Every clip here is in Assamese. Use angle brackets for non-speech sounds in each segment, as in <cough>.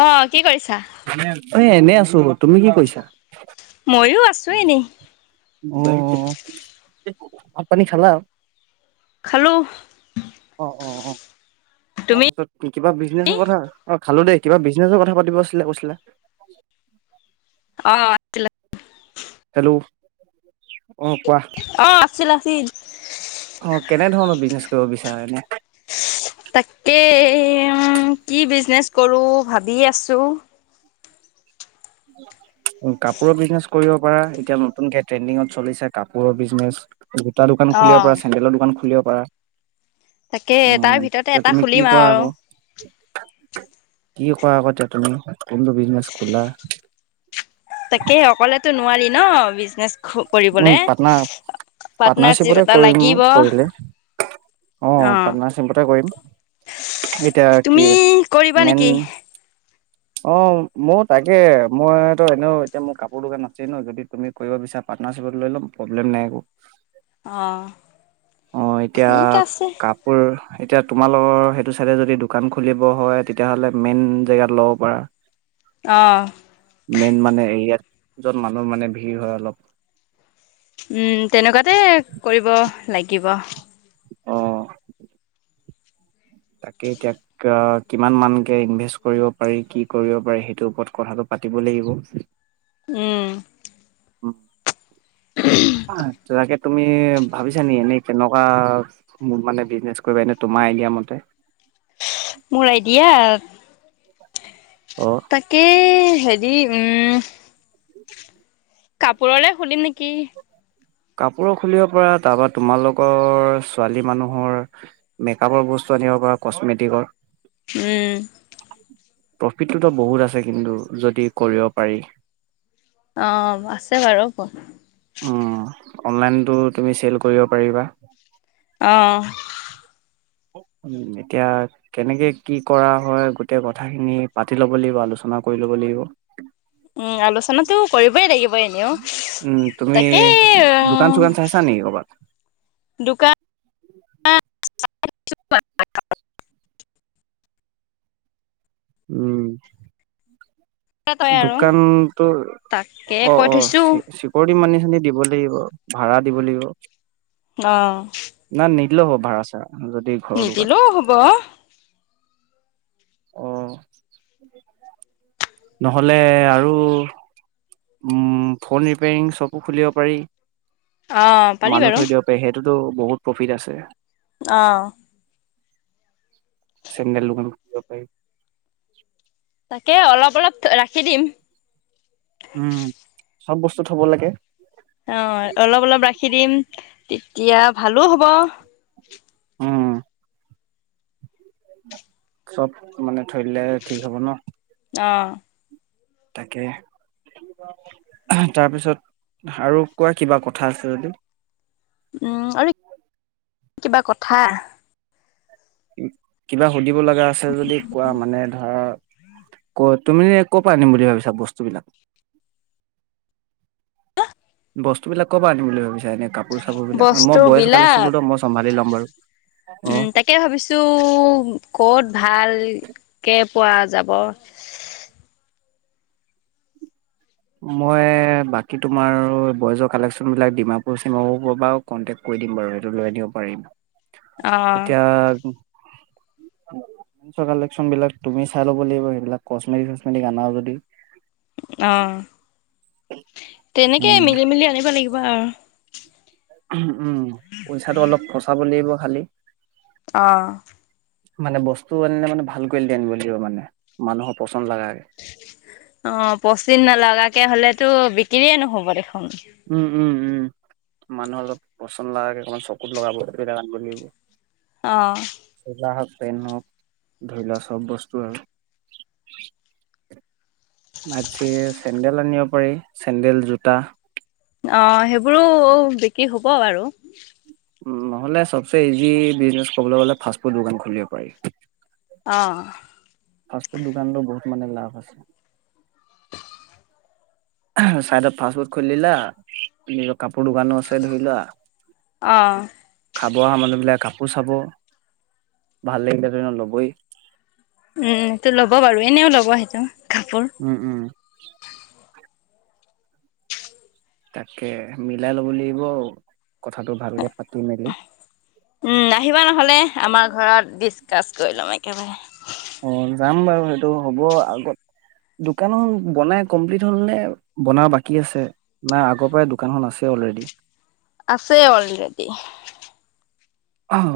অ কি কৰিছা এ এনে আছো তুমি কি কৰিছা মইয়ো আছো এনেই অ ভাত পানী খালা খালোঁ অ অ তুমি তাৰপিছত কিবা বিজনেছৰ কথা খালো দেই কিবা বিজনেছৰ কথা পাতিব আছিলে কৈছিলা অ আছিলা হেল্ল' অ কোৱা অ আছিল আছিল অ কেনেধৰণৰ বিজনেচ কৰিব বিচাৰে এনে তাকে কি বিজনেচ কৰো ভাবি আছো <inaudible> কাপোৰৰ বিজনেচ কৰিব পাৰা এতিয়া নতুনকে ট্ৰেণ্ডিঙত চলিছে কাপোৰৰ বিজনেচ জোতা দোকান অ খুলিব পাৰা চেণ্ডেলৰ দোকান খুলিব পাৰা তাকে উম তাৰ ভিতৰতে এতিয়া এটা তুমি কি খুলিম কৰা আৰু আকৌ কি কৰা আকৌ এতিয়া তুমি কোনটো বিজনেছ খোলা তাকেই অকলেতো নোৱাৰি ন বিজনেচ খু উম পাৰ্টনাৰ পাৰ্টনাৰশ্বিপতে এটা কৰিম লাগিব কৰিলে অ পাৰ্টনাৰশ্বিপতে কৰিম এতিয়া কি তুমি কৰিবা মেইন নেকি অ মোৰ তাকে মইতো এনেও এতিয়া মোৰ কাপোৰ দোকান আছেই ন যদি তুমি কৰিব বিচাৰা পাৰ্টনাৰশ্বিপত লৈ লম প্ৰব্লেম নাই একো অ অহ এতিয়া ঠিক আছে কাপোৰ এতিয়া তোমালোকৰ সেইটো ছাইডে যদি দোকান খুলিব হয় তেতিয়াহ'লে মেইন জেগাত ল'ব পাৰা <inaudible> অঁ মেইন মানে এৰিয়াত য'ত মানুহ মানে ভিৰ হয় অলপ উম তেনেকুৱাতে কৰিব লাগিব অ তাকে এতিয়া এতিয়া কিমান মানকে ইনভেষ্ট কৰিব পাৰি কি কৰিব পাৰি সেইটোৰ ওপৰত কথাটো পাতিব লাগিব উম তাকে তুমি ভাবিছা নেকি এনেই কেনেকুৱা মোৰ মানে বিজনেছ কৰিবা এনে তোমাৰ আইডিয়া মতে মোৰ আইডিয়াত <inaudible> তাকে হেৰি উম কাপোৰৰে খুলিম নেকি? কাপোৰো খুলিব পৰা তাৰপৰা তোমালোকৰ ছোৱালী মানুহৰ মেকআপৰ বস্তু আনিব পৰা কচমেটিকৰ উম। প্ৰফিটটো ত বহুত আছে কিন্তু যদি কৰিব পাৰি। অ আছে বাৰু প উম অনলাইনটো তুমি চেল কৰিব পাৰিবা। অঁ। উম এতিয়া কেনেকে কি কৰা হয় গোটেই কথাখিনি পাতি ল'ব লাগিব, আলোচনা কৰি ল'ব লাগিব। উম আলোচনাটো কৰিবই লাগি ব এনেও উম, তুমি তাকে অ দোকান চোকান চাইছা নেকি ক'ৰবাত? দোকা <unintelligible> উম। তই আৰু দোকান তোৰ তাকে অ কৈ অ থৈছো চি চিপ <unintelligible> মানি চানি দিব লাগিব, ভাড়া দিব লাগিব। অ। নাই নিদিলেও হব ভাড়া - চাড়া যদি ঘৰৰ দোকান নিদিলেও হ'ব। অ, নহ'লে আৰু উম ফোন ৰিপেয়াৰিং শ্বপো খুলিব পাৰি, অ পাৰি মানুহ বাৰু থৈ দিয়ক। <unintelligible> সেইটোতো বহুত প্ৰফিট আছে। অ চেণ্ডেল দোকান খুলিব পাৰি। তাকে অলপ অলপ ৰাখি দিম। উম, চব বস্তু থব লাগে। অ অলপ অলপ ৰাখি দিম তেতিয়া ভালো হ'ব। উম। চব মানে থৈ দিলে ঠিক হব ন। অঁ। তাকে আহ তাৰপিছত আৰু কোৱা কিবা কথা আছে যদি? উম আৰু কিবা কথা উ কিবা সুধিব লগা আছে যদি কোৱা মানে ধৰ ক তুমি ক'ৰ পৰা আনিম বুলি ভাবিছা বস্তুবিলাক? বস্তুবিলাক কৰ পৰা আনিম বুলি ভাবিছা এনে কাপ কপোৰ - চাপোৰবিলাক, বস্তু মই বয়জ বিলাক কালেকচনতো ত মই চম্ভালি ল'ম বাৰু অ। টো ক'ত ভালকে পোৱা যাব? মই বাকী তোমাৰ বইজৰ কালেকচনবিলাক ডিমাপুৰ - চিমাপুৰ পৰ পৰাও কনটেক্ট কৰি দিম বাৰু সেইটো লৈ আনিব পাৰিম অ' এতিয়া <unintelligible> চ কালেকশ্যনবিলাক তুমি চাই ল'ব লাগিব সেইবিলাক কচমেটিক - চচমেটিক আনা যদি। অ তেনেকে মিলি মেলি আনিব লাগিব আৰু। উহু উম, পইচাটো অলপ ফচাব লাগিব খালি। অঁ মানে বস্তু আনিলে মানে ভাল কোৱালিটি আনিব লাগিব মানে মানুহৰ পচন্দ লাগাকে অ পচিন নলগাকে হলেতো বিকিৰিয়ে নহ'ব দেখোন উম উম উম মানুহৰ অলপ পচন্দ লাগাকে অকমান চকুত লগা বস্তুবিলাক আনিব লাগিব অঁ চোলা হওক পেন্ট হওক ধৰি লোৱা চব বস্তু আৰু ভাতছে চেণ্ডেল আনিব পাৰি চেন্দেল জোতা অ সেইবোৰো বিক্ৰী হ'ব বাৰু উম নহ'লে চবচে ইজি বিজনেছ কবলে গ'লে ফাষ্ট ফুড দোকান খুলিব পাৰি অঁ ফাষ্টফুড দোকানতো বহুত মানে লাভ আছে <inaudible> চাইডত ফাষ্টফুড খুলি দিলা নিজৰ কাপোৰ দোকানো আছে ধৰি লোৱা অঁ খাব আহা মানুহবিলাকে কাপোৰ চাব ভাল লাগিলেটো এনেও ল'বই উম টো ল'ব বাৰু এনেও ল'ব সেইটো কাপোৰ উম উম তাকে মিলাই ল'ব লাগিব আউ কথাটো ভালকে পাতি মেলি উম আহিবা নহলে আমাৰ ঘৰত ডিচকাচ কৰি ল'ম একেবাৰে অ যাম বাৰু সেইটো হ'ব আগত দোকানখন বনাই কমপ্লিট হ'ল নে বনাব বাকী আছে না আগপাই দোকানখন আছে অলৰেডি আছে অলৰেডি অহ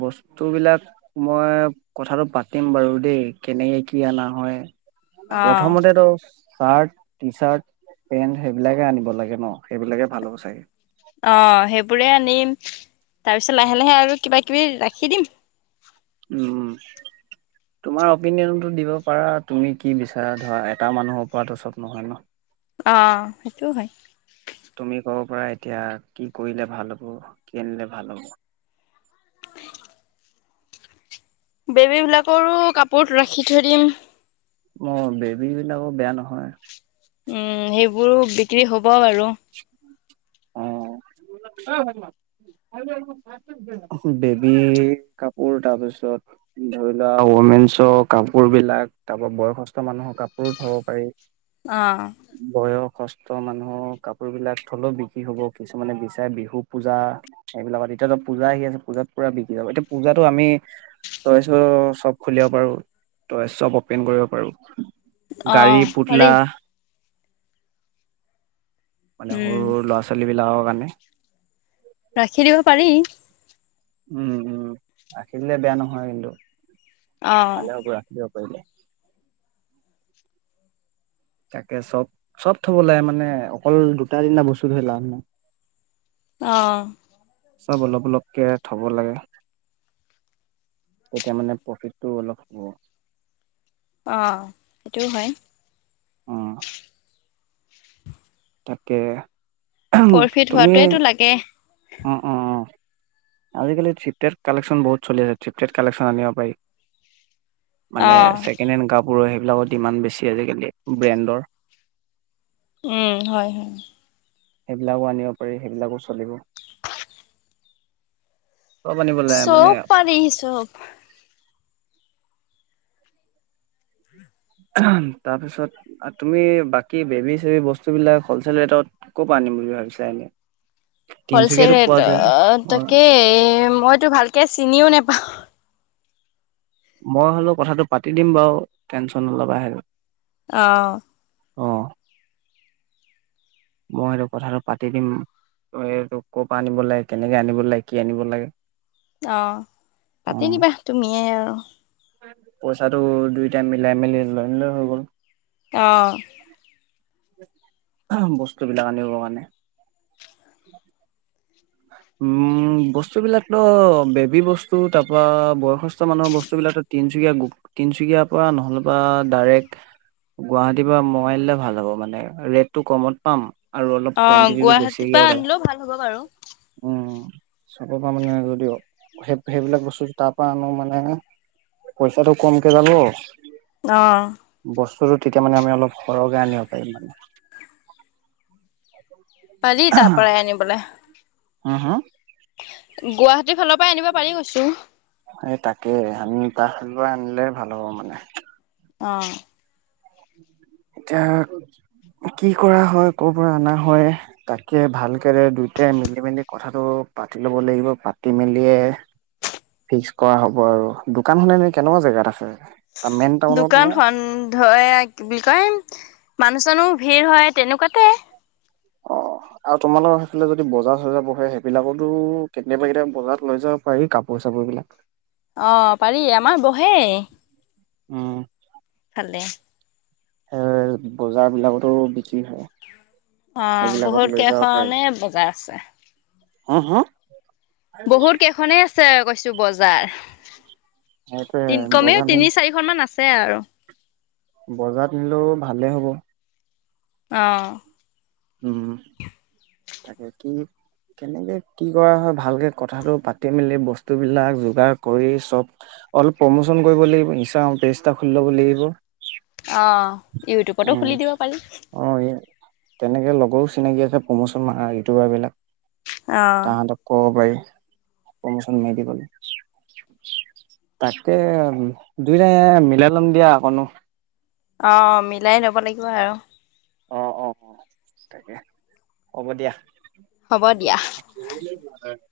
বস্তু বিলাক মই কথাটো পাতিম বাৰু দেই কেনেকে কি আনা হয় অ' প্ৰথমতে ত চাৰ্ট টি চাৰ্ট পেন্ট সেইবিলাকে আনিব লাগে ন সেইবিলাকে ভাল হ'ব চাগে অ সেইবোৰে আনিম তাৰপিছত লাহে লাহে আৰু কিবা কিবি ৰাখি দিম উম তোমাৰ অপিনিয়নটো দিব পাৰা তুমি কি বিচাৰা ধৰা এটা মানুহৰ পৰাতো চব ন- অ সেইটোও হয় তুমি ক'ব পৰা এতিয়া কি কৰিলে ভাল হ'ব কি আনিলে ভাল হ'ব বেবী বিলাকৰো কাপোৰত ৰাখি থৈ দিম ম বেবী বিলাকো বেয়া নহয় উম সেইবোৰো বিক্ৰী হ'ব বাৰু অ ভাইটি মাক খাই লোৱাহি চোন ভাত বেবী কাপোৰ তাৰপিছত ধৰি লোৱা অমেনছৰ কাপোৰ বিলাক তাপা বয়সস্থ মানে অ কাপোৰো থব পাৰি অ বয়সস্থ মানুহৰ কাপোৰ বিলাক থলও বিক্ৰী হ'ব কিছুমানে বিচাৰে বিহু পূজা এইবিলাকত এতিয়াতো পূজা আহি আছে পূজাত পুৰা বিকি যাব এতিয়া পূজাতো আমি টইছৰ শ্বপ খুলিব পাৰো টইঠ শ্বপ অপেন কৰিব পাৰো অ গাড়ী, পুতলা পাৰি মানে সৰু উম ল'ৰা-ছোৱালীবিলাকৰ কাৰণে ৰাখি দিব পাৰি। উম্, উম্, ৰাখি দিলে বেয়া নহয় কিন্তু। অ ভালে হ'ব ৰাখি দিব পাৰিলে। তাকে চব, চব থ'ব লাগে মানে। অকল দুটা তিনিটা বস্তু থৈ লাভ নাই। অ', চব অলপ অলপকে থ'ব লাগে। তেতিয়া মানে প্ৰফিটটো অলপ হ'ব। অ', সেইটোও হয়। অ', তাকে, তুমি তাকে উম্, উম্। আজিকালি ফিপটেট কালেকচন বহুত চলি আছে, ফিপটেট কালেকচন আনিব পাৰি। অ মানে ছেকেণ্ড হেণ্ড কাপোৰৰ, সেইবিলাকৰ দিমান বেছি আজিকালি ব্ৰেণ্ডৰ। উম্, হয় হয়। সেইবিলাকো আনিব পাৰি, সেইবিলাকো চলিব। চব আনিব লাগে মানে চব পাৰি চব। তাৰপিছত। তুমি বাকী বেবী চেবি বস্তুবিলাক হ'লচেল ৰেটত ক'ৰ পৰা আনিম বুলি ভাবিছাঁ, এনেই। হ'লচেল ৰেটত, অ তাকেই মইতো ভালকে চিনিও নাপাওঁ। মই হ'লো কথাটো পাতি দিম বাৰু, টেনশন ন'লবা হে। অ', অ', মই সেইটো কথাটো পাতি দিম। এইটো ক'ৰ আনিব লাগে, কেনেকে আনিব লাগে, কি আনিব লাগে। অ', অ পাতি দিবা, তুমিয়ে আৰু। পইচাটো দুইটাই মিলাই মিলি লৈ আনিলে হৈ গ'ল। অ'। বস্তুবিলাক আনিব কাৰণে। <inaudible> উম্, বস্তুবিলাকতো বেবী বস্তু তাৰপৰা, বয়সস্থ মানুহৰ বস্তুবিলাক তিনচুকীয়া গো, তিনচুকীয়াৰ পৰা নহ'লে বা ডাইৰেক্ট গুৱাহাটীৰ পৰা মগাই আনিলে ভাল হ'ব মানে, ৰেটটো কমত পাম। আৰু অ অলপ কোৱেণ্টিটিটো গুৱাহাটীৰ বেছিকে পৰা অৰ্ডাৰ আনিলেও ভাল হ'ব বাৰু। উম্, চবৰ পৰা মানে যদিও, সেই সেইবিলাক বস্তু তাৰপৰা আনো মানে পইচাটো কমকে যাব। অ'। বস্তুটো তেতিয়া মানে আমি অলপ সৰহকে আনিব পাৰিম মানে। পাৰি তাৰ পৰাই আনিবলৈ। হা হা? গুৱাহাটীৰ ফালৰ পৰাই আনিব পাৰি কৈছোঁ। এই তাকে, আমি গুৱাহাটীৰ পৰা আনিলে ভাল হ'ব মানে। অ'। এতিয়া কি কৰা হয়, কৰ পৰা অনা হয়। তাকে ভালকে যে দুইটাই মিলি-মেলি কথাটো পাতি ল'ব লাগিব, পাতি মেলিয়ে ফিক্স কৰা হ'ব আৰু দোকান খন এনে কেনেকুৱা জোগাত আছে? মেইন টাউনত নে দোকান খন ধৰ এয়া কি বুলি কয় মানুহ-চানুহ ভিৰ হয়, তেনেকুৱাতে অ। আৰু তোমালোকৰ সেইফালে যদি বজাৰ-চজাৰ বহে সেইবিলাকতো কেতিয়াবা কেতিয়াবা বজাৰত লৈ যাব পাৰি কাপোৰ-চাপোৰ বিলাক। অ' পাৰি আমাৰ বহেই অহ এইফালে। এ বজাৰ বিলাকতো বিক্ৰী নহয়। অ', বহুত কেইখনে বজাৰ আছে। হুম হুম? বহুত কেইখনেই আছে কৈছো বজাৰ, সেইটোৱে তি কমেও বজাৰ নি তিনি চাৰি খন মান আছে আৰু। বজাৰত নিলোঁ ভালে হ'ব। অ উম, তাকে কি কেনেকে কি কৰা হয়, ভালকে কথাটো পাতি মেলি বস্তুবিলাক যোগাৰ কৰি চব অলপ প্ৰমোচন কৰিব লাগিব ইনষ্টাগ্ৰামত পেজ এটা খুলি ল'ব লাগিব। অ' ইউটিউবতো খুলি দিব পাৰি। অ ইয়া তেনেকে লগৰো চিনাকি আছে প্ৰমোচন মাৰা ইউটিউবাৰ বিলাক। অ। তাহাঁতক কব পাৰি প্ৰমোচন মাৰি দিবলে। তাকে দুইটাই মিলাই ল'ম দিয়া অকনো অ' মিলাই ল'ব লাগিব আৰু। অ অ হ'ব দিয়া। হ'ব দিয়া। <unintelligible>